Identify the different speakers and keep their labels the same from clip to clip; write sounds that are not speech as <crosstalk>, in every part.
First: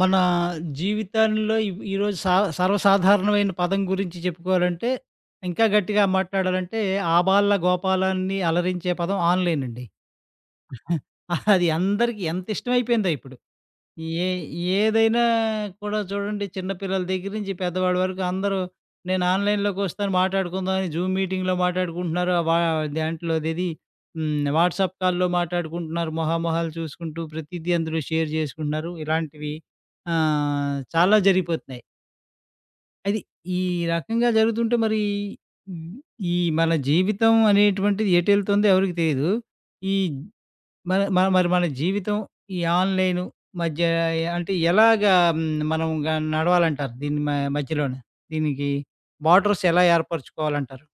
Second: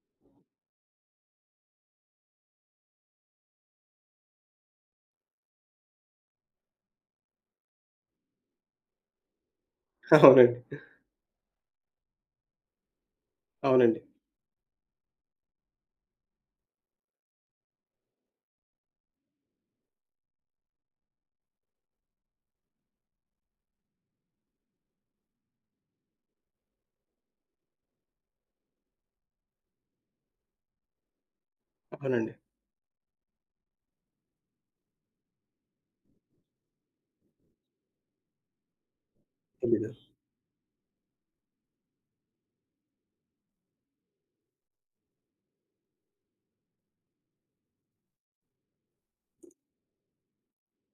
Speaker 1: మన జీవితంలో ఈరోజు సర్వసాధారణమైన పదం గురించి చెప్పుకోవాలంటే, ఇంకా గట్టిగా మాట్లాడాలంటే, ఆబాల గోపాల అని అలరించే పదం ఆన్‌లైన్ అండి.
Speaker 2: అవునండి.
Speaker 1: <laughs> అది అందరికి ఎంత ఇష్టమైపోయిందో ఇప్పుడు.
Speaker 2: అవునండి.
Speaker 1: ఏ ఏదైనా కూడా చూడండి, చిన్న పిల్లల దగ్గర నుంచి పెద్దవాడి వరకు అందరూ నేను ఆన్‌లైన్‌లోకి వస్తాను, మాట్లాడుకుందాం అని జూమ్ మీటింగ్‌లో మాట్లాడుకుంటున్నారు. ఆ వా దాంట్లో అదేది హ్మ్. వాట్సాప్ కాల్‌లో మాట్లాడుకుంటున్నారు. మొహామొహాలు చూసుకుంటూ ప్రతీదీ అందులో షేర్ చేసుకుంటున్నారు. ఇలాంటివి చాలా జరిగిపోతున్నాయి.
Speaker 2: అవునండి.
Speaker 1: అది ఈ రకంగా జరుగుతుంటే, మరి ఈ మన జీవితం అనేటువంటిది ఎటెళ్తుందో ఎవరికీ తెలీదు.
Speaker 2: తెలీదు.
Speaker 1: ఈ మన మ మరి మన జీవితం ఈ ఆన్‌లైను మధ్య అంటే ఎలాగా మనం నడవాలంటారు దీని మధ్యలోన? దీనికి బార్డర్స్ ఎలా ఏర్పరచుకోవాలంటారు?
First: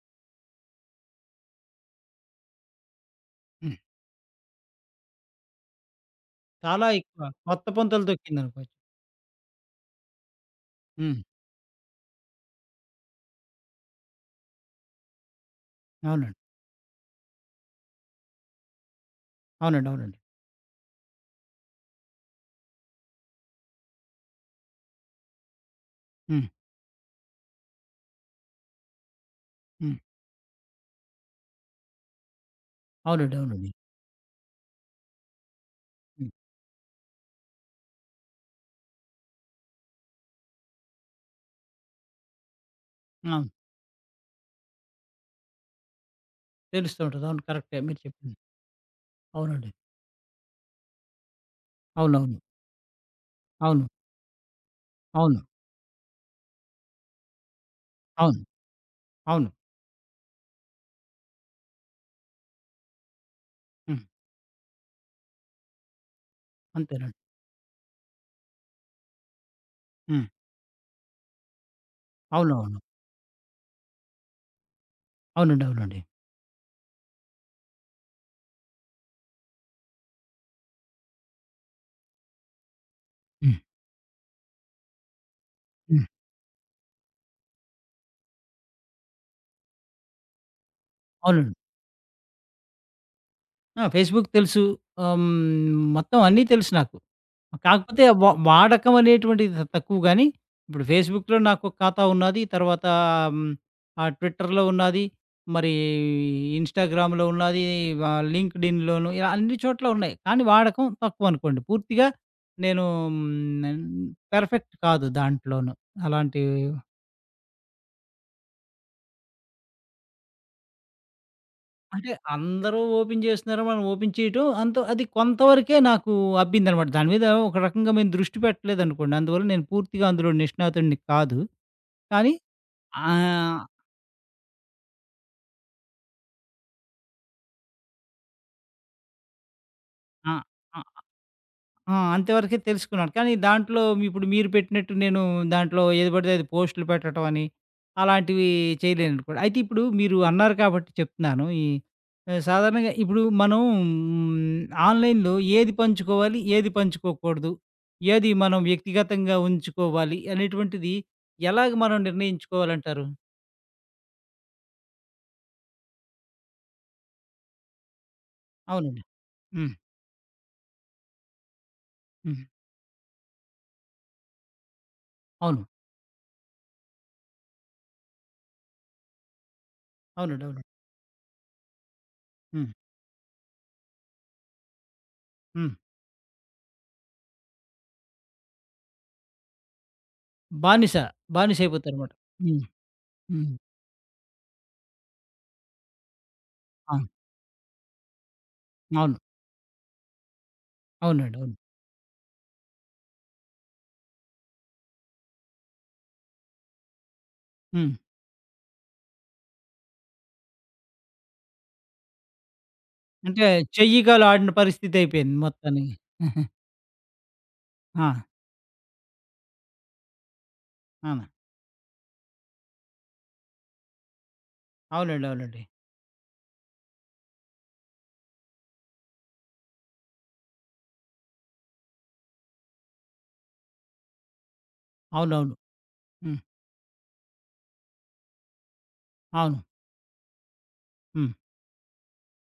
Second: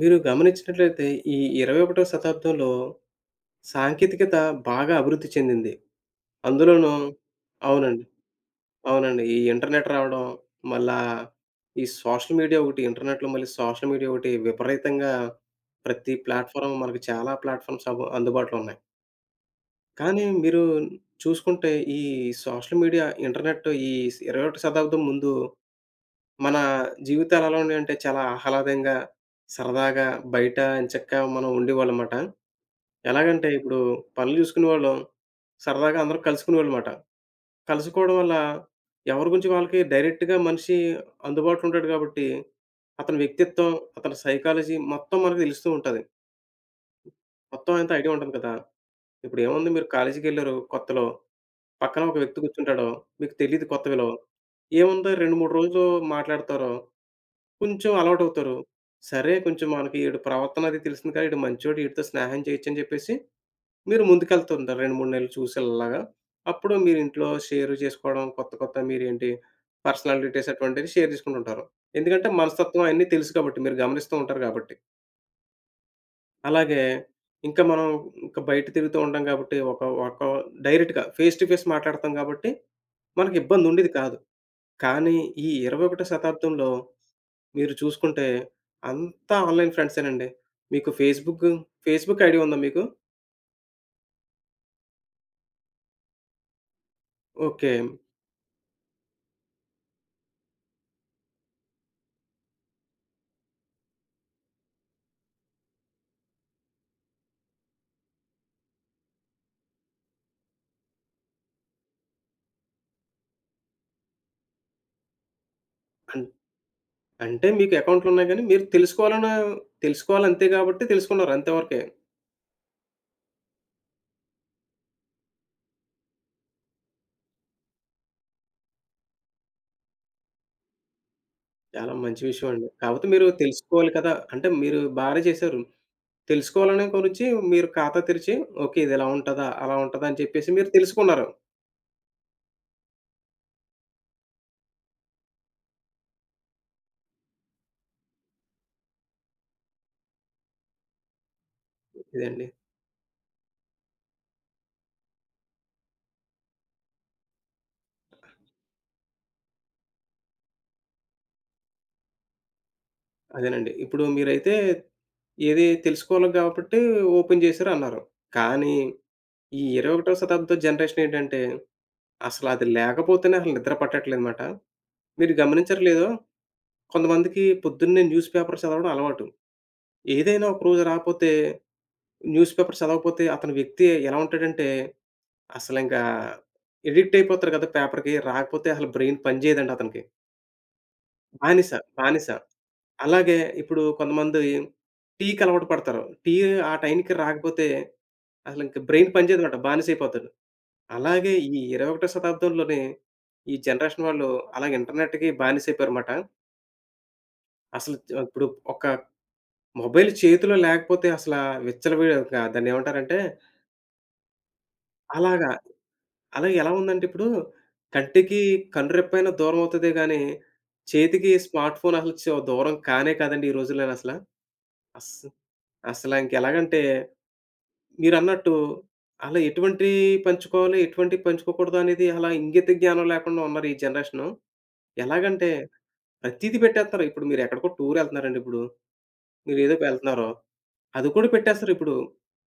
Speaker 2: మీరు గమనించినట్లయితే ఈ 21వ శతాబ్దంలో
Speaker 1: హ్మ్.
Speaker 2: సాంకేతికత బాగా అభివృద్ధి చెందింది.
Speaker 1: చాలా
Speaker 2: అందులోనూ
Speaker 1: ఎక్కువ కొత్త
Speaker 2: అవునండి.
Speaker 1: పుంతలు తొక్కిందనుకోవచ్చు.
Speaker 2: అవునండి. ఈ ఇంటర్నెట్ రావడం, మళ్ళా
Speaker 1: హ్మ్.
Speaker 2: ఈ సోషల్ మీడియా ఒకటి ఇంటర్నెట్‌లో మళ్ళీ సోషల్ మీడియా ఒకటి విపరీతంగా ప్రతి
Speaker 1: అవునండి.
Speaker 2: ప్లాట్‌ఫార్మ్ మనకు చాలా ప్లాట్‌ఫార్మ్స్ అందుబాటులో ఉన్నాయి.
Speaker 1: అవునండి. అవునండి.
Speaker 2: కానీ మీరు చూసుకుంటే ఈ సోషల్ మీడియా, ఇంటర్నెట్ ఈ స్ 21 శతాబ్దం ముందు
Speaker 1: హ్మ్.
Speaker 2: మన జీవితాలు ఎలా ఉన్నాయంటే చాలా ఆహ్లాదంగా,
Speaker 1: హ్మ్.
Speaker 2: సరదాగా బయట ఎంచక్కా మనం ఉండేవాళ్ళమాట.
Speaker 1: అవునండి.
Speaker 2: ఎలాగంటే
Speaker 1: అవునండి.
Speaker 2: ఇప్పుడు పనులు చూసుకునేవాళ్ళం. సరదాగా అందరం
Speaker 1: హ్మ్.
Speaker 2: కలుసుకునేవాళ్ళమాట. కలుసుకోవడం వల్ల ఎవరి గురించి వాళ్ళకి డైరెక్ట్‌గా మనిషి అందుబాటులో ఉంటాడు కాబట్టి, అతని
Speaker 1: అవును.
Speaker 2: వ్యక్తిత్వం, అతని సైకాలజీ మొత్తం మనకు తెలుస్తూ ఉంటది.
Speaker 1: తెలుస్తూ ఉంటది. అవును.
Speaker 2: మొత్తం
Speaker 1: కరెక్టే
Speaker 2: అంతా
Speaker 1: మీరు
Speaker 2: ఐడియా ఉంటుంది
Speaker 1: చెప్పింది.
Speaker 2: కదా! ఇప్పుడు ఏముంది
Speaker 1: అవునండి.
Speaker 2: మీరు కాలేజీకెళ్లారు కొత్తలో. పక్కన ఒక
Speaker 1: అవునవును.
Speaker 2: వ్యక్తి కూర్చుంటాడు. మీకు తెలీదు కొత్త
Speaker 1: అవును.
Speaker 2: విలువ. ఏముంది 2,
Speaker 1: అవును.
Speaker 2: 3 రోజులు మాట్లాడతారు. కొంచెం
Speaker 1: అవును.
Speaker 2: అలవాటవుతారు. సరే
Speaker 1: అవును.
Speaker 2: కొంచెం మనకి ఈడు ప్రవర్తన అది తెలిసింది కదా! ఈడు మంచోడు ఈడితో స్నేహం చేయొచ్చని చెప్పేసి మీరు
Speaker 1: హ్మ్.
Speaker 2: ముందుకెళ్తుంటారు 2, 3 నెలలు చూసి అలాగా. అప్పుడు మీరు
Speaker 1: అంతేనండి.
Speaker 2: ఇంట్లో షేర్ చేసుకోవడం కొత్త, కొత్త మీరేంటి పర్సనల్
Speaker 1: హ్మ్.
Speaker 2: డీటెయిల్స్ అటువంటివి షేర్ చేసుకుంటుంటారు. ఎందుకంటే
Speaker 1: అవునవును.
Speaker 2: మనస్తత్వం అయన్నీ తెలుసు కాబట్టి మీరు గమనిస్తూ ఉంటారు కాబట్టి.
Speaker 1: అవునండి. అవునండి.
Speaker 2: అలాగే ఇంకా మనం ఇంకా బయట తిరుగుతూ ఉంటాం కాబట్టి ఒక ఒక డైరెక్ట్‌గా ఫేస్ టు ఫేస్ మాట్లాడతాం కాబట్టి మనకి
Speaker 1: హ్మ్.
Speaker 2: ఇబ్బంది ఉండేది కాదు. కానీ ఈ
Speaker 1: హ్మ్.
Speaker 2: 21 శతాబ్దంలో మీరు చూసుకుంటే అంతా ఆన్‌లైన్ ఫ్రెండ్సేనండి. మీకు ఫేస్‌బుక్,
Speaker 1: అవునండి.
Speaker 2: ఫేస్‌బుక్ ఐడీ ఉందా మీకు?
Speaker 1: ఆ! ఫేస్‌బుక్ తెలుసు. ఆహ్, హ్మ్, మొత్తం అన్నీ తెలుసు నాకు.
Speaker 2: ఓకే.
Speaker 1: కాకపోతే వాడకం అనేటువంటిది తక్కువ గానీ, ఇప్పుడు ఫేస్‌బుక్‌లో నాకొక ఖాతా ఉన్నాది. తర్వాత హ్మ్, ట్విట్టర్‌లో ఉన్నాది. మరి ఇన్‌స్టాగ్రామ్‌లో ఉన్నాది. లింక్డ్‌ఇన్‌లోను, ఇలా అన్ని చోట్ల ఉన్నాయి. కానీ వాడకం తక్కువనుకోండి. పూర్తిగా నేను పెర్ఫెక్ట్ కాదు దాంట్లోను.
Speaker 2: అన్
Speaker 1: అలాంటివి.
Speaker 2: అంటే మీకు అకౌంట్‌లున్నాయి గానీ, మీరు తెలుసుకోవాలనే తెలుసుకోవాలంతే కాబట్టి తెలుసుకున్నారు అంతే వరకే.
Speaker 1: అంటే అందరూ ఓపెన్ చేస్తున్నారు. మనం ఓపెన్ చేయటం అంత అది కొంతవరకే నాకు అబ్బిందనమాట. దాని మీద ఒక రకంగా మేము దృష్టి పెట్టలేదనుకోండి. అందువల్ల నేను పూర్తిగా అందులో నిష్ణాతుడిని కాదు.
Speaker 2: చాలా మంచి
Speaker 1: కానీ
Speaker 2: విషయం అండి. కాపోతే మీరు
Speaker 1: ఆహ్,
Speaker 2: తెలుసుకోవాలి కదా! అంటే మీరు బానే చేశారు. తెలుసుకోవాలనే గురించి మీరు ఖాతా తెరిచి, ఓకే. ఇది ఇలా ఉంటదా? అలా ఉంటదా? అని
Speaker 1: ఆ!
Speaker 2: చెప్పేసి మీరు
Speaker 1: ఆ!
Speaker 2: తెలుసుకున్నారు.
Speaker 1: ఆ! అంతవరకే తెలుసుకున్నాను. కానీ దాంట్లో ఇప్పుడు మీరు పెట్టినట్టు నేను దాంట్లో ఏది పడితే అది పోస్టులు పెట్టడం అని, అలాంటివి చేయలేననుకోండి. అయితే ఇప్పుడు మీరు అన్నారు కాబట్టి చెప్తున్నాను.
Speaker 2: ఇదండి.
Speaker 1: సాధారణంగా ఇప్పుడు మనం ఆన్‌లైన్‌లో ఏది పంచుకోవాలి, ఏది పంచుకోకూడదు, ఏది మనం వ్యక్తిగతంగా ఉంచుకోవాలి అనేటువంటిది ఎలాగ మనం నిర్ణయించుకోవాలంటారు?
Speaker 2: అదేనండి. ఇప్పుడు మీరైతే ఏది తెలుసుకోవాలి కాబట్టి ఓపెన్ చేశారు అన్నారు. కానీ
Speaker 1: అవునండి.
Speaker 2: ఈ
Speaker 1: హ్మ్.
Speaker 2: 21వ శతాబ్దం జనరేషన్ ఏంటంటే,
Speaker 1: హ్మ్.
Speaker 2: అసలది లేకపోతేనే అసలు నిద్ర పట్టట్లేదు మాట. మీరు
Speaker 1: అవును.
Speaker 2: గమనించారో లేదో, కొంతమందికి పొద్దున్నే న్యూస్ పేపర్ చదవడం అలవాటు.
Speaker 1: అవునండి.
Speaker 2: ఏదైనా ఒక
Speaker 1: అవును.
Speaker 2: రోజు రాపోతే, న్యూస్
Speaker 1: హ్మ్.
Speaker 2: పేపర్ చదవకపోతే అతని వ్యక్తి ఎలా ఉంటాడంటే,
Speaker 1: హ్మ్.
Speaker 2: అసలింకా ఎడిక్ట్ అయిపోతారు కదా పేపర్‌కి. రాకపోతే అసలు బ్రెయిన్ పని చేయదండి అతనికి.
Speaker 1: బానిస. బానిస
Speaker 2: బానిస,
Speaker 1: అయిపోతారన్నమాట.
Speaker 2: బానిస.
Speaker 1: హ్మ్.
Speaker 2: అలాగే
Speaker 1: హ్మ్.
Speaker 2: ఇప్పుడు కొంతమంది టీకి అలవాటు పడతారు. టీ ఆ
Speaker 1: అవును.
Speaker 2: టైంకి రాకపోతే అసలింక బ్రెయిన్
Speaker 1: అవును.
Speaker 2: పని చేయదనమాట. బానిసైపోతాడు. అలాగే
Speaker 1: అవునండి. అవును.
Speaker 2: ఈ 21 శతాబ్దంలోనే ఈ జనరేషన్ వాళ్ళు అలాగే ఇంటర్నెట్‌కి బానిసైపోయారమాట.
Speaker 1: హ్మ్.
Speaker 2: అసలు చ్ ఇప్పుడు ఒక మొబైల్ చేతిలో లేకపోతే అసలా విచ్చలవిడి ఒక దాన్నేమంటారంటే
Speaker 1: అంటే చెయ్యికాలు ఆడిన పరిస్థితయిపోయింది
Speaker 2: అలాగా.
Speaker 1: మొత్తానికి.
Speaker 2: అలాగే ఎలా ఉందంటే ఇప్పుడు
Speaker 1: ఆ!
Speaker 2: కంటికి కనురెప్పైనా దూరమవుతదే గానీ,
Speaker 1: అవును.
Speaker 2: చేతికి స్మార్ట్ ఫోన్ అసలు దూరం కానే కాదండి ఈ రోజుల్లోనసల. అస్
Speaker 1: అవునండి. అవునండి.
Speaker 2: అసలా ఇంకెలాగంటే మీరన్నట్టు అలా ఎటువంటియి పంచుకోవాలి, ఎటువంటియి పంచుకోకూడదు అనేది అలా ఇంగిత జ్ఞానం లేకుండా ఉన్నారు ఈ జనరేషను. ఎలాగంటే
Speaker 1: అవునవును. హ్మ్.
Speaker 2: ప్రతీది పెట్టేత్తరు. ఇప్పుడు మీరెక్కడికో టూరెళ్తున్నారండిప్పుడు.
Speaker 1: అవును.
Speaker 2: మీరేదో వెళ్తున్నారో, అది కూడా
Speaker 1: హ్మ్.
Speaker 2: పెట్టేస్తారిప్పుడు.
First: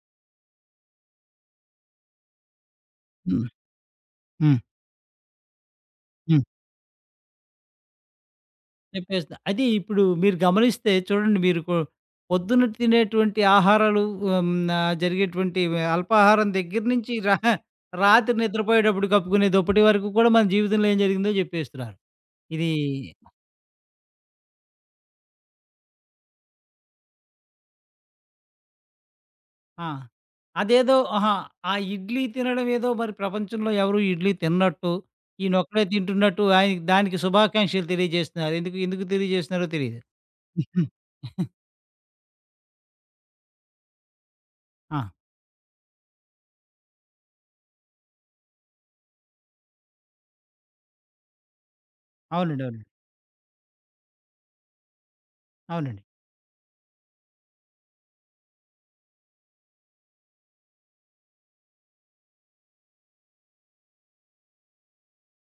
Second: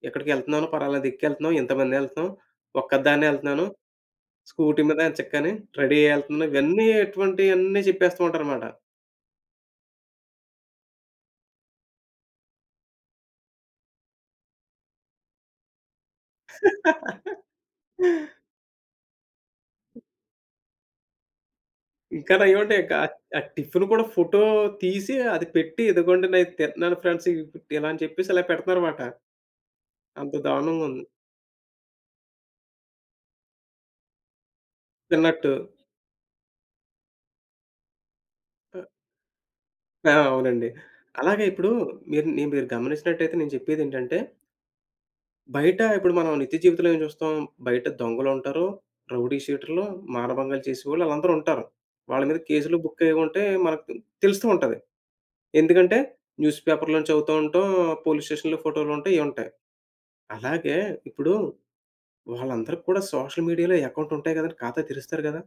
Speaker 2: ఎక్కడికెళ్తున్నానో పలానా దిక్కెళ్తున్నాం, ఇంతమందెళ్తున్నాం, ఒక్కదాన్నే
Speaker 1: హ్మ్.
Speaker 2: ఎళ్తున్నాను,
Speaker 1: హ్మ్.
Speaker 2: స్కూటీ మీద చక్కని రెడీ అయ్యి
Speaker 1: హ్మ్.
Speaker 2: ఎళ్తున్నాను. ఇవన్నీ ఎటువంటియన్నీ చెప్పేస్తూ ఉంటారనమాట.
Speaker 1: చెప్పేస్తా. అది ఇప్పుడు మీరు గమనిస్తే చూడండి, మీరు కొ పొద్దున తినేటువంటి ఆహారాలు, ఆహ్, హ్మ్. జరిగేటువంటి అల్పాహారం దగ్గర నుంచి రాత్రి నిద్రపోయేటప్పుడు కప్పుకునే దుప్పటి వరకు కూడా మన జీవితంలో ఏం జరిగిందో జెప్పేస్తున్నారు.
Speaker 2: ఇంకా
Speaker 1: ఇది.
Speaker 2: నయమండి ఇంకా ఆ టిఫిన్ కూడా ఫోటో తీసి అది పెట్టి, ఇదిగోండి నేను తింటున్నాను ఫ్రెండ్స్ ఇ ఇలా అని చెప్పేసి ఇలా పెడతన్నారమాట.
Speaker 1: ఆ!
Speaker 2: అంత దారుణంగా
Speaker 1: అదేదో
Speaker 2: ఉంది.
Speaker 1: అహా! ఆ ఇడ్లీ తినడం ఏదో, మరి ప్రపంచంలో ఎవరు ఇడ్లీ తిననట్టు,
Speaker 2: తిన్నట్టు.
Speaker 1: ఈయనొక్కడే తింటున్నట్టు ఆయనకి దానికి శుభాకాంక్షలు తెలియజేస్తున్నారు. ఎందుకు ఎందుకు తెలియజేస్తున్నారో తెలీదు.
Speaker 2: ఆ! అవునండి. అలాగే
Speaker 1: <laughs>
Speaker 2: ఇప్పుడు మీరు గమనించినట్టయితే నేను చెప్పేదేంటంటే
Speaker 1: ఆ!
Speaker 2: బయట ఇప్పుడు మనం నిత్య జీవితంలో ఏం చూస్తాం? బయట దొంగలుంటారు, రౌడీ షీటర్లు, మానభంగాలు చేసేవాళ్ళు ఆళ్ళందరూ ఉంటారు. వాళ్ళ మీద
Speaker 1: అవునండి.
Speaker 2: కేసులు
Speaker 1: అవునండి.
Speaker 2: బుక్ అయ్యి ఉంటే మనకు తెలుస్తూ ఉంటది. ఎందుకంటే
Speaker 1: అవునండి.
Speaker 2: న్యూస్ పేపర్‌లోని చదువుతూ ఉంటాం, పోలీస్ స్టేషన్‌లో ఫోటోలు ఉంటాయి, ఇయుంటాయి. అలాగే ఇప్పుడు వాళ్ళందరికి కూడా సోషల్ మీడియాలో అకౌంట్ ఉంటాయి కదండీ! ఖాతా తెరుస్తారు కదా!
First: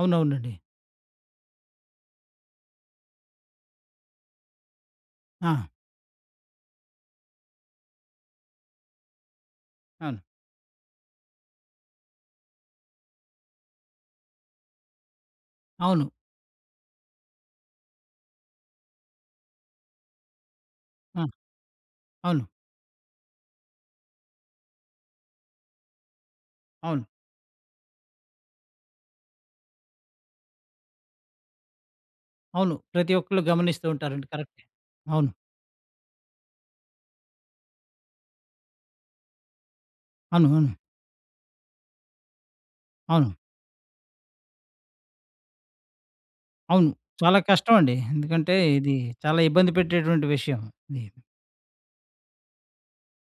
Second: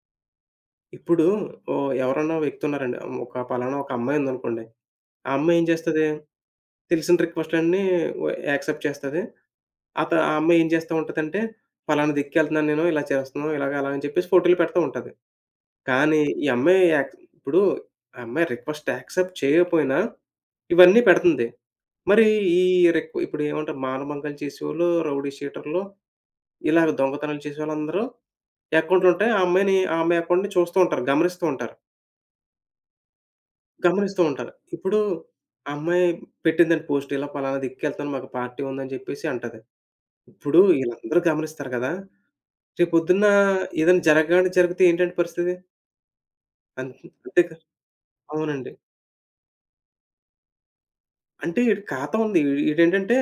Speaker 1: అవునవునండి.
Speaker 2: ఇప్పుడు ఓ ఎవరన్నా వ్యక్తి ఉన్నారండి. ఒక పలానా ఒక అమ్మాయి ఉందనుకోండి. ఆ
Speaker 1: ఆ!
Speaker 2: అమ్మాయేం చేస్తది, తెలిసిన రిక్వెస్ట్‌లన్నీ వ యాక్సెప్ట్ చేస్తది.
Speaker 1: అవును.
Speaker 2: ఆ అమ్మాయి ఏం చేస్తా ఉంటదంటే, "పలానా దిక్కెళ్తున్నాను నేను, ఇలా చేస్తున్నాను, ఇలాగ అలా" అని చెప్పేసి ఫోటోలు పెడతా ఉంటది.
Speaker 1: అవును.
Speaker 2: కానీ ఈ అమ్మాయి యాక్ ఇప్పుడు ఆ అమ్మాయి రిక్వెస్ట్ యాక్సెప్ట్ చేయకపోయినా, ఇవన్నీ
Speaker 1: ఆ!
Speaker 2: పెడుతుంది. మరి
Speaker 1: అవును.
Speaker 2: ఈ ఇప్పుడు ఏమంటారు మానభంగాలు చేసేవాళ్ళు, రౌడీ షీటర్లు, ఇలాగ
Speaker 1: అవును.
Speaker 2: దొంగతనాలు చేసేవాళ్ళందరూ అకౌంట్‌లుంటాయి. ఆ అమ్మాయి అకౌంట్‌ని చూస్తూ ఉంటారు, గమనిస్తూ ఉంటారు.
Speaker 1: అవును. ప్రతి ఒక్కళ్ళు గమనిస్తూ
Speaker 2: గమనిస్తూ
Speaker 1: ఉంటారండి.
Speaker 2: ఉంటారు.
Speaker 1: కరెక్టే.
Speaker 2: ఇప్పుడు
Speaker 1: అవును.
Speaker 2: ఆ అమ్మాయి పెట్టిందండి పోస్ట్ ఇలా పలానా దిక్కెళ్తాను మాకు పార్టీ ఉందని జెప్పేసి అంటది.
Speaker 1: అవును.
Speaker 2: ఇప్పుడు
Speaker 1: అవును.
Speaker 2: ఈళ్ళందరూ గమనిస్తారు గదా! రేపొద్దున్న
Speaker 1: అవును.
Speaker 2: ఏదైనా జరిగితే ఏంటంటే పరిస్థితి? అం
Speaker 1: అవును. చాలా
Speaker 2: అంతేగా
Speaker 1: కష్టమండి. ఎందుకంటే
Speaker 2: అవునండి.
Speaker 1: ఇది చాలా ఇబ్బంది పెట్టేటువంటి విషయం. ఇది.
Speaker 2: అంటే ఈడు ఖాతా ఉంది. ఈడేంటంటే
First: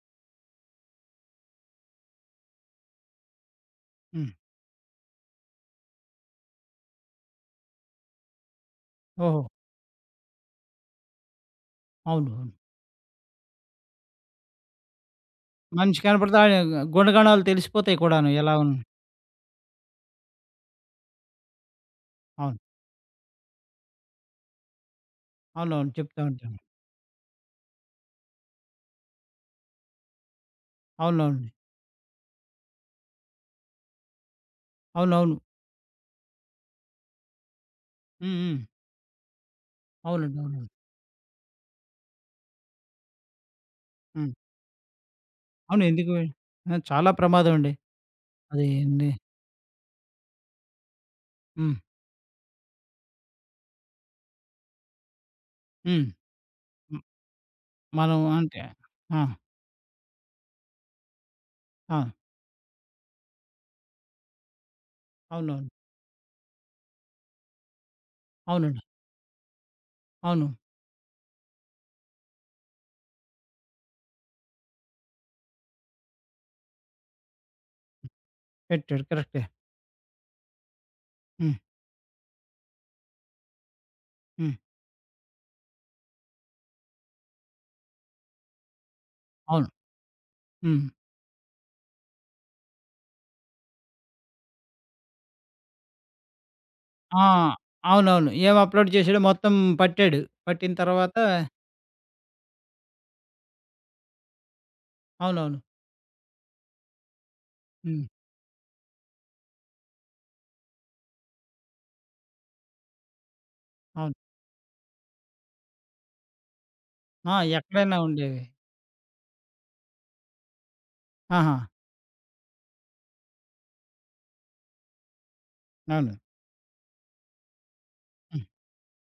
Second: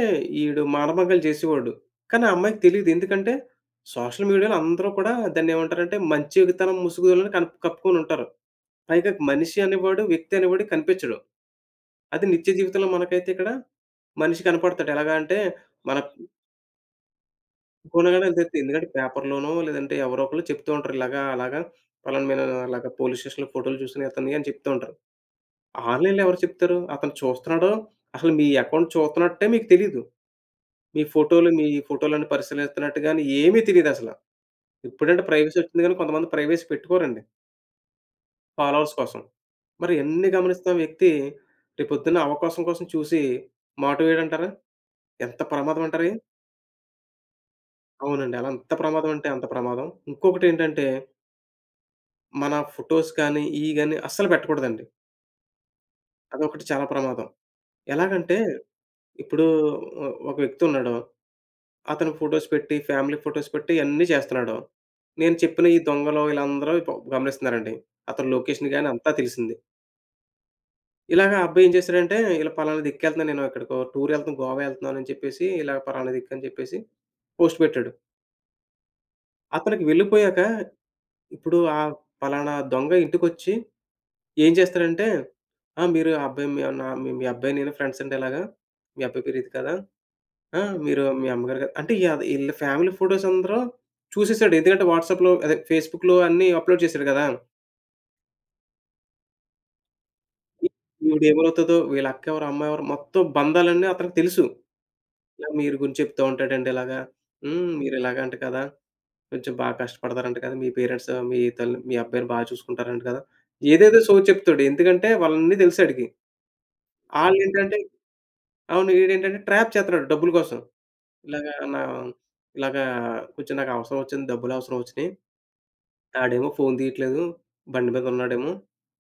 Speaker 2: ఈడు మానభంగాలు జేసేవాడు. కానీ ఆ అమ్మాయికి తెలీదు. ఎందుకంటే సోషల్
Speaker 1: హ్మ్.
Speaker 2: మీడియాలో అందరూ కూడా దాన్నేమంటారంటే మంచితనం ముసుగులోనే కప్పుకొనుంటారు. పైగా
Speaker 1: ఓహో!
Speaker 2: మనిషి అనేవాడు, వ్యక్తి అనేవాడు కనిపించడు. అది
Speaker 1: అవును.
Speaker 2: నిత్య
Speaker 1: అవును.
Speaker 2: జీవితంలో మనకైతే ఇక్కడ మనిషి కనపడతాడు. ఎలాగా అంటే మన
Speaker 1: మనిషి కనపడితే ఆ గుణగణాలు తెలిసిపోతాయి కూడాను.
Speaker 2: గుణగణాలు
Speaker 1: ఎలా
Speaker 2: తెలుస్తాయి.
Speaker 1: ఉన్
Speaker 2: ఎందుకంటే పేపర్‌లోనో లేదంటే ఎవరో ఒకళ్ళు చెప్తూ ఉంటారు. ఇలాగా, అలాగా పలానా నేను
Speaker 1: అవును.
Speaker 2: అలాగా పోలీస్ స్టేషన్‌లో ఫోటోలు చూసాను ఇతన్ని అని చెప్తూ ఉంటారు.
Speaker 1: అవునవును. చెప్తా
Speaker 2: ఆన్‌లైన్‌లో ఎవరు
Speaker 1: ఉంటాను.
Speaker 2: చెప్తారు? అతను చూస్తున్నాడో అసలు మీ అకౌంట్ చూస్తున్నట్టే మీకు తెలీదు.
Speaker 1: అవునవునండి.
Speaker 2: మీ ఫోటోలన్నీ పరిశీలిస్తున్నట్టు గాని ఏమీ తెలీదసల. ఇప్పుడంటే
Speaker 1: అవునవును.
Speaker 2: ప్రైవసీ వచ్చింది గానీ కొంతమంది ప్రైవసీ పెట్టుకోరండి
Speaker 1: హ్మ్. హ్మ్.
Speaker 2: ఫాలోవర్స్ కోసం. మరి ఇయన్నీ
Speaker 1: అవునండి. అవునండి.
Speaker 2: గమనిస్తున్న వ్యక్తి రేపొద్దున్న అవకాశం కోసం చూసి మాటు
Speaker 1: హ్మ్.
Speaker 2: వేయడంటారా? ఎంత ప్రమాదం
Speaker 1: అవును.
Speaker 2: అంటారా?
Speaker 1: ఆ! చాలా ప్రమాదం అండి.
Speaker 2: అవునండి. అలా
Speaker 1: అది
Speaker 2: అంత
Speaker 1: నే
Speaker 2: ప్రమాదం అంటే అంత ప్రమాదం. ఇంకొకటేంటంటే
Speaker 1: హ్మ్.
Speaker 2: మన ఫోటోస్ కానీ, ఇయి గాని అస్సలు పెట్టకూడదండి.
Speaker 1: హ్మ్.
Speaker 2: అదొకటి చాలా
Speaker 1: హ్మ్.
Speaker 2: ప్రమాదం.
Speaker 1: మనం
Speaker 2: ఎలాగంటే,
Speaker 1: అంటే ఆ!
Speaker 2: ఇప్పుడు ఒక వ్యక్తి ఉన్నాడు.
Speaker 1: ఆ!
Speaker 2: అతను ఫోటోస్ పెట్టి, ఫ్యామిలీ ఫోటోస్ పెట్టి అన్నీ చేస్తున్నాడు. నేను చెప్పిన
Speaker 1: అవునవును.
Speaker 2: ఈ దొంగలు వీళ్ళందరూ గమనిస్తున్నారండి. అతని లొకేషన్
Speaker 1: అవునండి.
Speaker 2: గాని అంతా తెలిసింది.
Speaker 1: అవును.
Speaker 2: ఇలాగ ఆ అబ్బాయి ఏం చేశాడంటే, ఇలా పలానా దిక్కెళ్తున్నాను నేను ఎక్కడికో టూర్ ఎళ్తున్నాను, గోవా ఎళ్తున్నాను అని చెప్పేసి, ఇలా పలానా దిక్కు అని చెప్పేసి పోస్ట్ పెట్టాడు.
Speaker 1: పెట్టాడు. కరెక్టే.
Speaker 2: అతనికి వెళ్ళిపోయాక
Speaker 1: హ్మ్.
Speaker 2: ఇప్పుడు ఆ పలానా దొంగ ఇంటికొచ్చి ఏం
Speaker 1: హ్మ్.
Speaker 2: చేస్తారంటే, "ఆ! మీరు ఆ అబ్బాయి మీ నా మీ మీ అబ్బాయి నేను ఫ్రెండ్స్ అండి ఇలాగా. మీ అబ్బాయి పేరు ఇది
Speaker 1: అవును.
Speaker 2: కదా! ఆ!
Speaker 1: హ్మ్.
Speaker 2: మీరు మీ అమ్మగారు కదా" అంటే ఈళ్ళ ఫ్యామిలీ ఫోటోస్ అందరూ చూసేసాడు. ఎందుకంటే వాట్సాప్‌లో అదే ఫేస్‌బుక్‌లో అన్నీ అప్‌లోడ్ చేసాడు
Speaker 1: ఆ!
Speaker 2: కదా!
Speaker 1: అవునవును. ఏం అప్‌లోడ్ చేశాడో మొత్తం పట్టాడు. పట్టిన తర్వాత
Speaker 2: ఈవిడ ఏమవుతదో, వీళ్ళ అక్క ఎవరు, అమ్మ ఎవరు మొత్తం బంధాలన్నీ అతనికి తెలుసు. ఇలా
Speaker 1: అవునవును.
Speaker 2: మీరు గురించి చెప్తూ ఉంటాడండి ఇలాగా. హ్మ్. మీరు
Speaker 1: హ్మ్.
Speaker 2: ఇలాగంట కదా! కొంచెం బాగా కష్టపడతారంట కదా! మీ పేరెంట్స్ మీ తల్లి మీ అబ్బాయిని బాగా చూసుకుంటారంట కదా! ఏదేదో
Speaker 1: అవును.
Speaker 2: సోది చెప్తాడు. ఎందుకంటే వాళ్ళన్నీ తెలుసాడికి.
Speaker 1: ఆ!
Speaker 2: ఆళ్ళేంటంటే
Speaker 1: ఎక్కడైనా ఉండేవి.
Speaker 2: అవును. ఈడేంటంటే ట్రాప్ చేత్తన్నాడు డబ్బుల కోసం. ఇలాగా
Speaker 1: ఆహా!
Speaker 2: నా ఇలాగా కొంచెం నాకవసరం ఒచ్చింది. డబ్బులవసరం ఒచ్చినియి.
Speaker 1: అవును.
Speaker 2: ఆడేమో ఫోను తీయట్లేదు. బండి మీద
Speaker 1: హ్మ్.
Speaker 2: ఉన్నాడేమో.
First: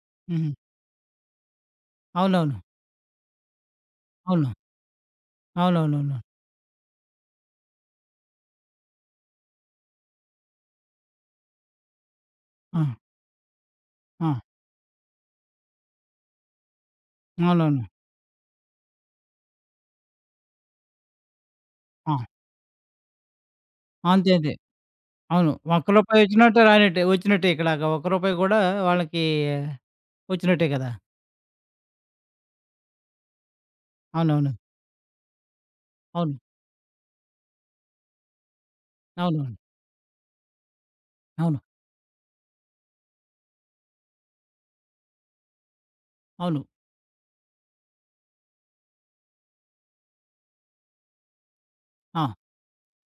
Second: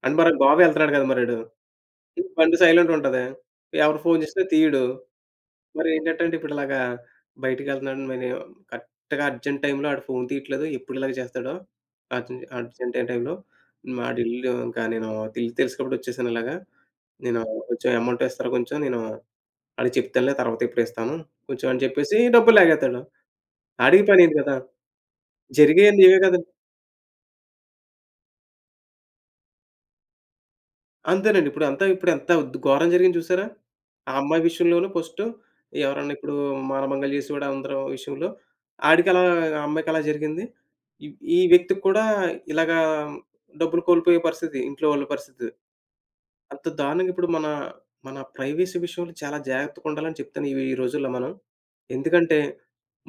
Speaker 2: అంటే మరి
Speaker 1: హ్మ్.
Speaker 2: గోవా వెళ్తున్నాడు గదా! మరీడు. బండి
Speaker 1: అవునవును.
Speaker 2: సైలెంట్ ఉంటది. ఎవరు ఫోను చేసినా
Speaker 1: అవును.
Speaker 2: తీయడు.
Speaker 1: అవునవునవును.
Speaker 2: మరేంటంటే ఇప్పుడు ఇలాగా బయటికెళ్తున్నాడు మరి కరెక్ట్‌గా అర్జెంట్ టైమ్‌లో ఆడు ఫోను తీయట్లేదు. ఎప్పుడు ఇలాగ చేస్తాడో
Speaker 1: ఆ!
Speaker 2: అర్జెంట్ అయిన టైమ్‌లో
Speaker 1: ఆ!
Speaker 2: ఆడిల్లు ఇంకా నేను తెలిసినప్పుడొచ్చేసాను ఇలాగా. నేను
Speaker 1: అవునవును.
Speaker 2: కొంచెం అమౌంట్ ఇస్తారా కొంచెం నేను ఆడికి చెప్తానులే తర్వాత ఎప్పుడిస్తాను కొంచెం అని
Speaker 1: ఆ!
Speaker 2: చెప్పేసి డబ్బులు లాగేత్తాడు. ఆడికి
Speaker 1: అంతే.
Speaker 2: పనేంటి
Speaker 1: అంతే.
Speaker 2: కదా!
Speaker 1: అవును. రూ.
Speaker 2: జరిగేయంది ఇవే
Speaker 1: 1
Speaker 2: కదండీ.
Speaker 1: వచ్చినట్టే రానట్టే వచ్చినట్టే ఇక్కడాక ₹1 కూడా వాళ్ళకి వచ్చినట్టే కదా!
Speaker 2: అంతేనండి. ఇప్పుడు అంతా ఇప్పుడు ఎంత ఘోరం జరిగింది చూసారా? ఆ అమ్మాయి
Speaker 1: అవునవును.
Speaker 2: విషయంలోనూ ఫస్టు ఎవరన్నా ఇప్పుడు
Speaker 1: అవును.
Speaker 2: మానభంగాలు చేసేవాడు అందరం విషయంలో ఆడికలా
Speaker 1: అవునవును.
Speaker 2: ఆ అమ్మాయికలా జరిగింది. ఈ ఈ
Speaker 1: అవును.
Speaker 2: వ్యక్తికి కూడా ఇలాగా డబ్బులు కోల్పోయే పరిస్థితి, ఇంట్లో వాళ్ళ పరిస్థితి.
Speaker 1: అవును.
Speaker 2: అంత దారుణంగా ఇప్పుడు మన ప్రైవసీ విషయంలో చాలా జాగ్రత్తగుండాలని చెప్తాను ఇవి ఈ రోజుల్లో మనం.
Speaker 1: ఆ!
Speaker 2: ఎందుకంటే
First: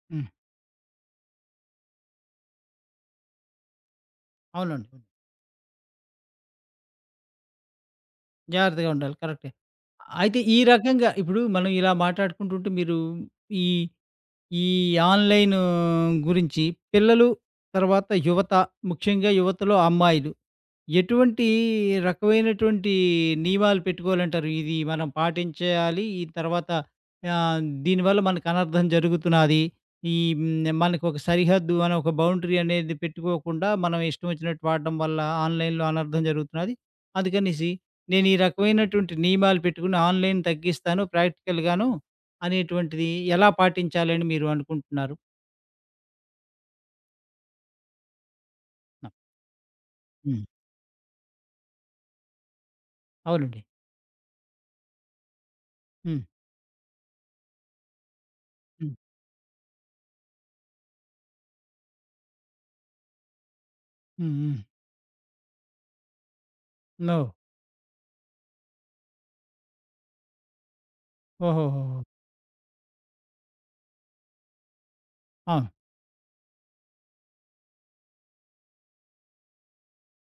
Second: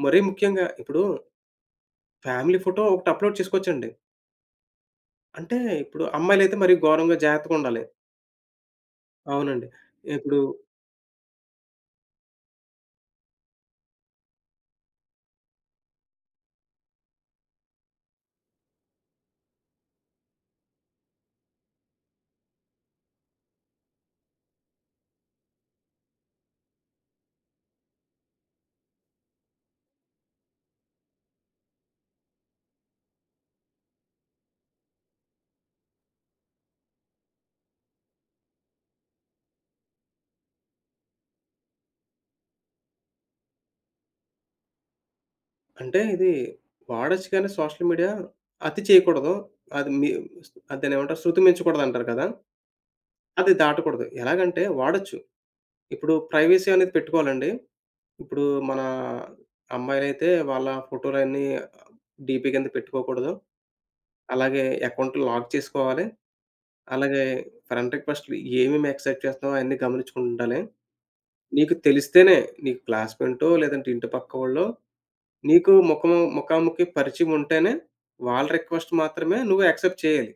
Speaker 2: మరీ
Speaker 1: హ్మ్.
Speaker 2: ముఖ్యంగా ఇప్పుడు ఫ్యామిలీ ఫోటో ఒకటి అప్‌లోడ్ చేసుకోవచ్చండి.
Speaker 1: అవునండి.
Speaker 2: అంటే ఇప్పుడు అమ్మాయిలైతే మరి ఘోరంగా జాగ్రత్తగుండాలి.
Speaker 1: జాగ్రత్తగా ఉండాలి. కరెక్టే.
Speaker 2: అవునండి. ఇప్పుడు
Speaker 1: అయితే ఈ రకంగా ఇప్పుడు మనం ఇలా మాట్లాడుకుంటుంటే మీరు ఈ, ఈ ఆన్‌లైన్ గురించి పిల్లలు, తర్వాత యువత, ముఖ్యంగా యువతలో అమ్మాయిలు ఎటువంటి రకమైనటువంటి నియమాలు పెట్టుకోవాలంటారు? ఇది మనం పాటించేయాలి. ఈ తర్వాత ఆహ్, దీనివల్ల మనకు అనర్థం జరుగుతున్నది. ఈ హ్మ్. మనకు ఒక సరిహద్దు అనే ఒక బౌండరీ అనేది పెట్టుకోకుండా మనం ఇష్టం వచ్చినట్టు వాడడం వల్ల ఆన్‌లైన్‌లో అనర్థం జరుగుతున్నది. అందుకనేసి నేను ఈ రకమైనటువంటి నియమాలు పెట్టుకొని ఆన్‌లైన్ తగ్గిస్తాను, ప్రాక్టికల్‌గాను అనేటువంటిది ఎలా పాటించాలని మీరు అనుకుంటున్నారు?
Speaker 2: అంటే ఇది వాడొచ్చు కానీ సోషల్ మీడియా అతి చేయకూడదు. అది మీ
Speaker 1: హ్మ్.
Speaker 2: దాన్నేమంటారు శృతిమించకూడదంటారు కదా! అది
Speaker 1: అవునండి.
Speaker 2: దాటకూడదు. ఎలాగంటే వాడొచ్చు. ఇప్పుడు
Speaker 1: హ్మ్.
Speaker 2: ప్రైవసీ అనేది పెట్టుకోవాలండి. ఇప్పుడు మన
Speaker 1: హ్మ్.
Speaker 2: అమ్మాయిలైతే వాళ్ళ ఫోటోలన్నీ డీపీ కింద పెట్టుకోకూడదు.
Speaker 1: హ్మ్. హ్మ్.
Speaker 2: అలాగే అకౌంట్ లాక్ చేసుకోవాలి. అలాగే
Speaker 1: ఓహ్!
Speaker 2: ఫ్రెండ్ రిక్వెస్ట్‌లు ఏమేమి యాక్సెప్ట్ చేస్తున్నామో అయన్నీ గమనించుకుంటుండాలి. నీకు
Speaker 1: ఓహోహోహో!
Speaker 2: తెలిస్తేనే నీకు క్లాస్‌మెంటో లేదంటే ఇంటి పక్కవాళ్ళో
Speaker 1: ఆ!
Speaker 2: నీకు ముఖాముఖి పరిచయం ఉంటేనే వాళ్ళ రిక్వెస్ట్ మాత్రమే నువ్వు యాక్సెప్ట్ చేయాలి.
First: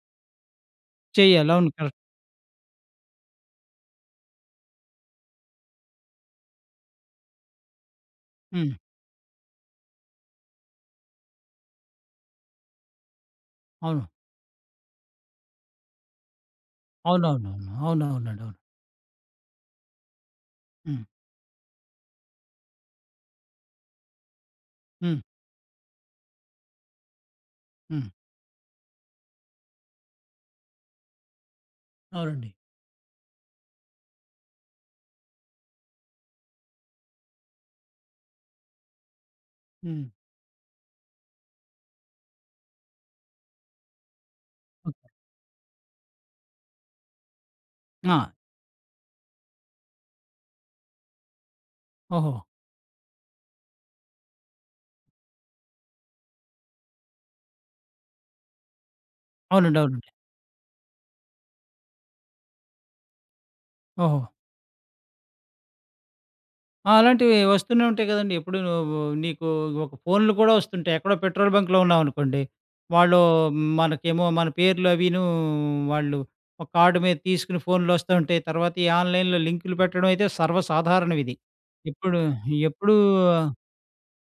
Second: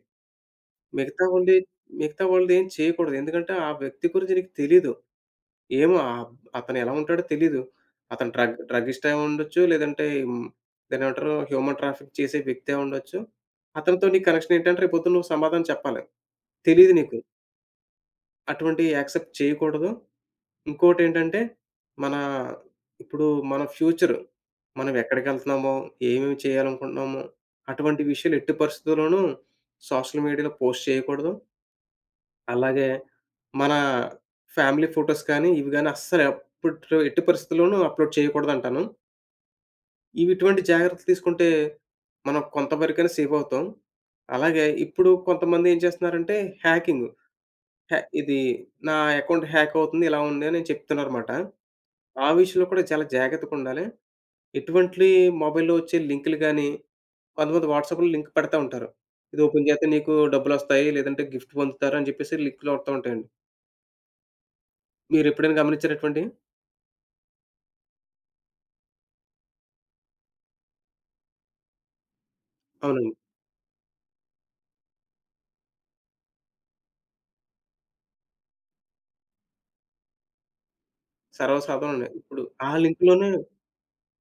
Speaker 2: మిగతా
Speaker 1: చెయ్యాలి.
Speaker 2: వాళ్ళది
Speaker 1: అవును. కరెక్ట్.
Speaker 2: మిగతా వాళ్ళది ఏం చేయకూడదు. ఎందుకంటే ఆ వ్యక్తి గురించి నీకు తెలీదు. ఏమో అతను ఎలా ఉంటాడో తెలీదు. అతను
Speaker 1: హ్మ్.
Speaker 2: డ్రగ్గిస్ట్ అయి ఉండొచ్చు. లేదంటే దాన్నేమంటారు హ్యూమన్ ట్రాఫిక్ చేసే వ్యక్తి అయి ఉండొచ్చు. అతనితో
Speaker 1: అవును.
Speaker 2: నీ కనెక్షన్ ఏంటంటే రేపు పొద్దున నువ్వు సమాధానం చెప్పాలి. తెలీదు నీకు.
Speaker 1: అవునవునవును. అవునవునండి. అవును.
Speaker 2: అటువంటివి యాక్సెప్ట్ చేయకూడదు.
Speaker 1: హ్మ్.
Speaker 2: ఇంకోటేంటంటే, మన ఇప్పుడు మన ఫ్యూచర్ మనం
Speaker 1: హ్మ్.
Speaker 2: ఎక్కడికెళ్తున్నామో, ఏమేమి చేయాలనుకుంటున్నామో, అటువంటి
Speaker 1: హ్మ్.
Speaker 2: విషయాలు ఎట్టి పరిస్థితుల్లోనూ సోషల్ మీడియాలో పోస్ట్ చేయకూడదు.
Speaker 1: అవునండి.
Speaker 2: అలాగే మన ఫ్యామిలీ ఫోటోస్ కానీ, ఇవి గాని అస్సలు ఎప్పట్లో ఎట్టి పరిస్థితుల్లోనూ అప్‌లోడ్ చేయకూడదంటాను.
Speaker 1: హ్మ్.
Speaker 2: ఇవి ఇటువంటి జాగ్రత్తలు తీసుకుంటే మనం కొంతవరకైనా సేఫ్ అవుతాం. అలాగే
Speaker 1: ఓకే.
Speaker 2: ఇప్పుడు కొంతమంది ఏం చేస్తున్నారంటే హ్యాకింగ్.
Speaker 1: ఆ!
Speaker 2: ఇది నా అకౌంట్ హ్యాక్ అవుతుంది ఇలా ఉంది అని చెప్తున్నారన్నమాట. ఆ
Speaker 1: ఓహో!
Speaker 2: విషయంలో కూడా చాలా జాగ్రత్తగుండాలి. ఎటువంటి మొబైల్‌లో వచ్చే లింకులు గాని, కొంతమంది వాట్సాప్‌లో లింక్ పెడతా ఉంటారు. ఇది ఓపెన్
Speaker 1: అవునండి.
Speaker 2: చేస్తే
Speaker 1: అవునండి.
Speaker 2: నీకు డబ్బులొస్తాయి, లేదంటే గిఫ్ట్ పొందుతారు అని చెప్పేసి లింకులు వస్తా ఉంటాయండి.
Speaker 1: ఓహో!
Speaker 2: మీరెప్పుడైనా గమనించారా అటువంటియి?
Speaker 1: ఆ! అలాంటివి వస్తూనే ఉంటాయి కదండీ. ఎప్పుడూను నీకు ఒక ఫోన్‌లు కూడా వస్తుంటాయి. ఎక్కడో పెట్రోల్ బంక్‌లో ఉన్నామనుకోండి.
Speaker 2: అవునండి.
Speaker 1: వాళ్ళు మనకేమో మన పేర్లు వాళ్ళు ఒక కార్డ్ మీద తీసుకుని ఫోన్‌లు వస్తూ ఉంటాయి. తర్వాత ఈ ఆన్‌లైన్‌లో లింకులు పెట్టడం అయితే సర్వసాధారణం ఇది.
Speaker 2: సర్వసాధారణమే.
Speaker 1: ఎప్పుడు
Speaker 2: ఆ
Speaker 1: ఎప్పుడూ
Speaker 2: లింక్‌లోనే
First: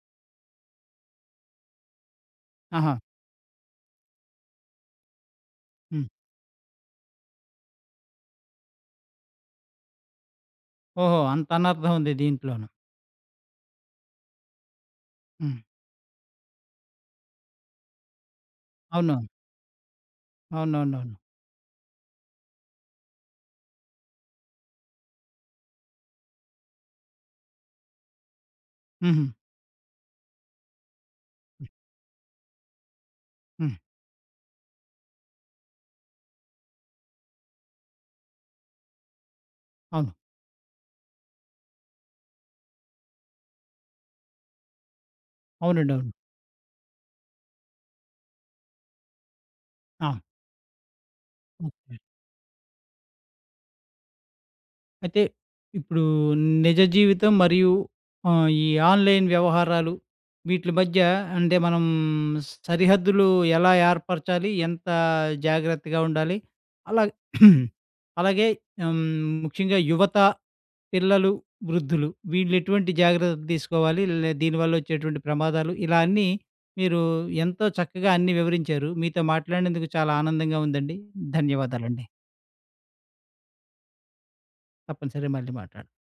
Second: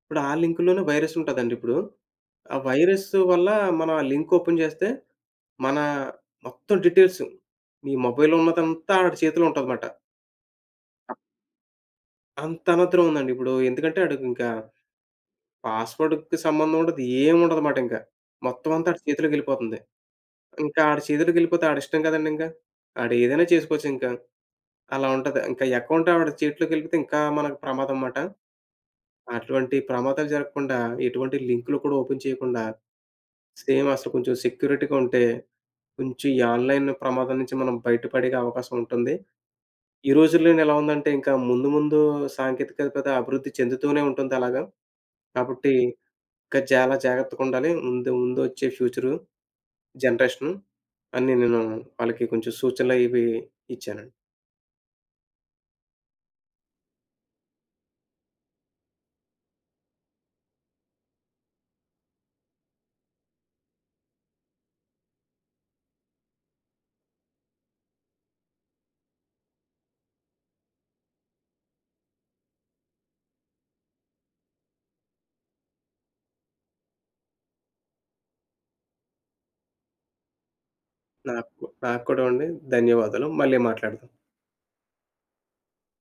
Speaker 2: ఇప్పుడు ఆ లింక్‌లోనే వైరస్ ఉంటదండి ఇప్పుడు. ఆ
Speaker 1: ఆహా!
Speaker 2: వైరస్ వల్ల మనం ఆ లింక్ ఓపెన్ చేస్తే, మన
Speaker 1: హ్మ్.
Speaker 2: మొత్తం డీటెయిల్స్ మీ మొబైల్‌లో ఉన్నదంతా ఆడి చేతిలో ఉంటదమాట.
Speaker 1: ఓహో! అంత అనర్థం ఉంది దీంట్లోను.
Speaker 2: అంత అనాధరం ఉందండి ఇప్పుడు. ఎందుకంటే ఆడికింకా
Speaker 1: హ్మ్.
Speaker 2: పాస్‌వర్డ్‌కి సంబంధం ఉండదు. ఏముండదు మాటింక. మొత్తం అంతా ఆడి
Speaker 1: అవును.
Speaker 2: చేతిలోకెళ్ళిపోతుంది. ఇంకా ఆడి
Speaker 1: అవునవునవును.
Speaker 2: చేతిలోకెళ్ళిపోతే ఆడిష్టం కదండీ ఇంక. ఆడేదైనా చేసుకోవచ్చింక. అలా ఉంటది. ఇంకా అకౌంట్ ఆవిడ చేతిలోకెళ్ళిపోతే ఇంకా మనకు ప్రమాదం మాట.
Speaker 1: హుహు.
Speaker 2: అటువంటి ప్రమాదాలు జరగకుండా ఎటువంటి లింకులు కూడా ఓపెన్ చేయకుండా
Speaker 1: హ్మ్.
Speaker 2: సేమ్ అసలు కొంచెం సెక్యూరిటీగా ఉంటే కొంచెం ఈ ఆన్‌లైన్ ప్రమాదం నుంచి మనం బయటపడే అవకాశం ఉంటుంది.
Speaker 1: అవును.
Speaker 2: ఈ రోజుల్లోనే ఎలా ఉందంటే ఇంకా ముందు ముందు సాంకేతికత అభివృద్ధి చెందుతూనే ఉంటుంది అలాగా. కాబట్టి
Speaker 1: అవునండి. అవును.
Speaker 2: ఇంకా చాలా జాగ్రత్తగుండాలి. ముందు ముందు వచ్చే ఫ్యూచరు.
Speaker 1: ఆ!
Speaker 2: జనరేషను. అన్నీ నేను
Speaker 1: ఓకే.
Speaker 2: వాళ్ళకి కొంచెం సూచనలు ఇవి ఇచ్చానండి.
Speaker 1: అయితే ఇప్పుడు నిజ జీవితం మరియు ఈ ఆన్‌లైన్ వ్యవహారాలు వీట్లి మధ్య అంటే మనం సరిహద్దులు ఎలా ఏర్పరచాలి? ఎంత జాగ్రత్తగా ఉండాలి? అలా <clears throat> అలాగే హ్మ్, ముఖ్యంగా యువత, పిల్లలు, వృద్ధులు వీళ్ళెటువంటి జాగ్రత్తలు తీసుకోవాలి? దీనివల్లొచ్చేటువంటి ప్రమాదాలు, ఇలా అన్నీ మీరు ఎంతో చక్కగా అన్నీ వివరించారు. మీతో మాట్లాడినందుకు చాలా ఆనందంగా ఉందండి.
Speaker 2: నాకు నాకు
Speaker 1: ధన్యవాదాలండి.
Speaker 2: కూడా అండి ధన్యవాదాలు. మళ్ళీ మాట్లాడదాం.
Speaker 1: తప్పనిసరిగా మళ్ళీ మాట్లాడదాం.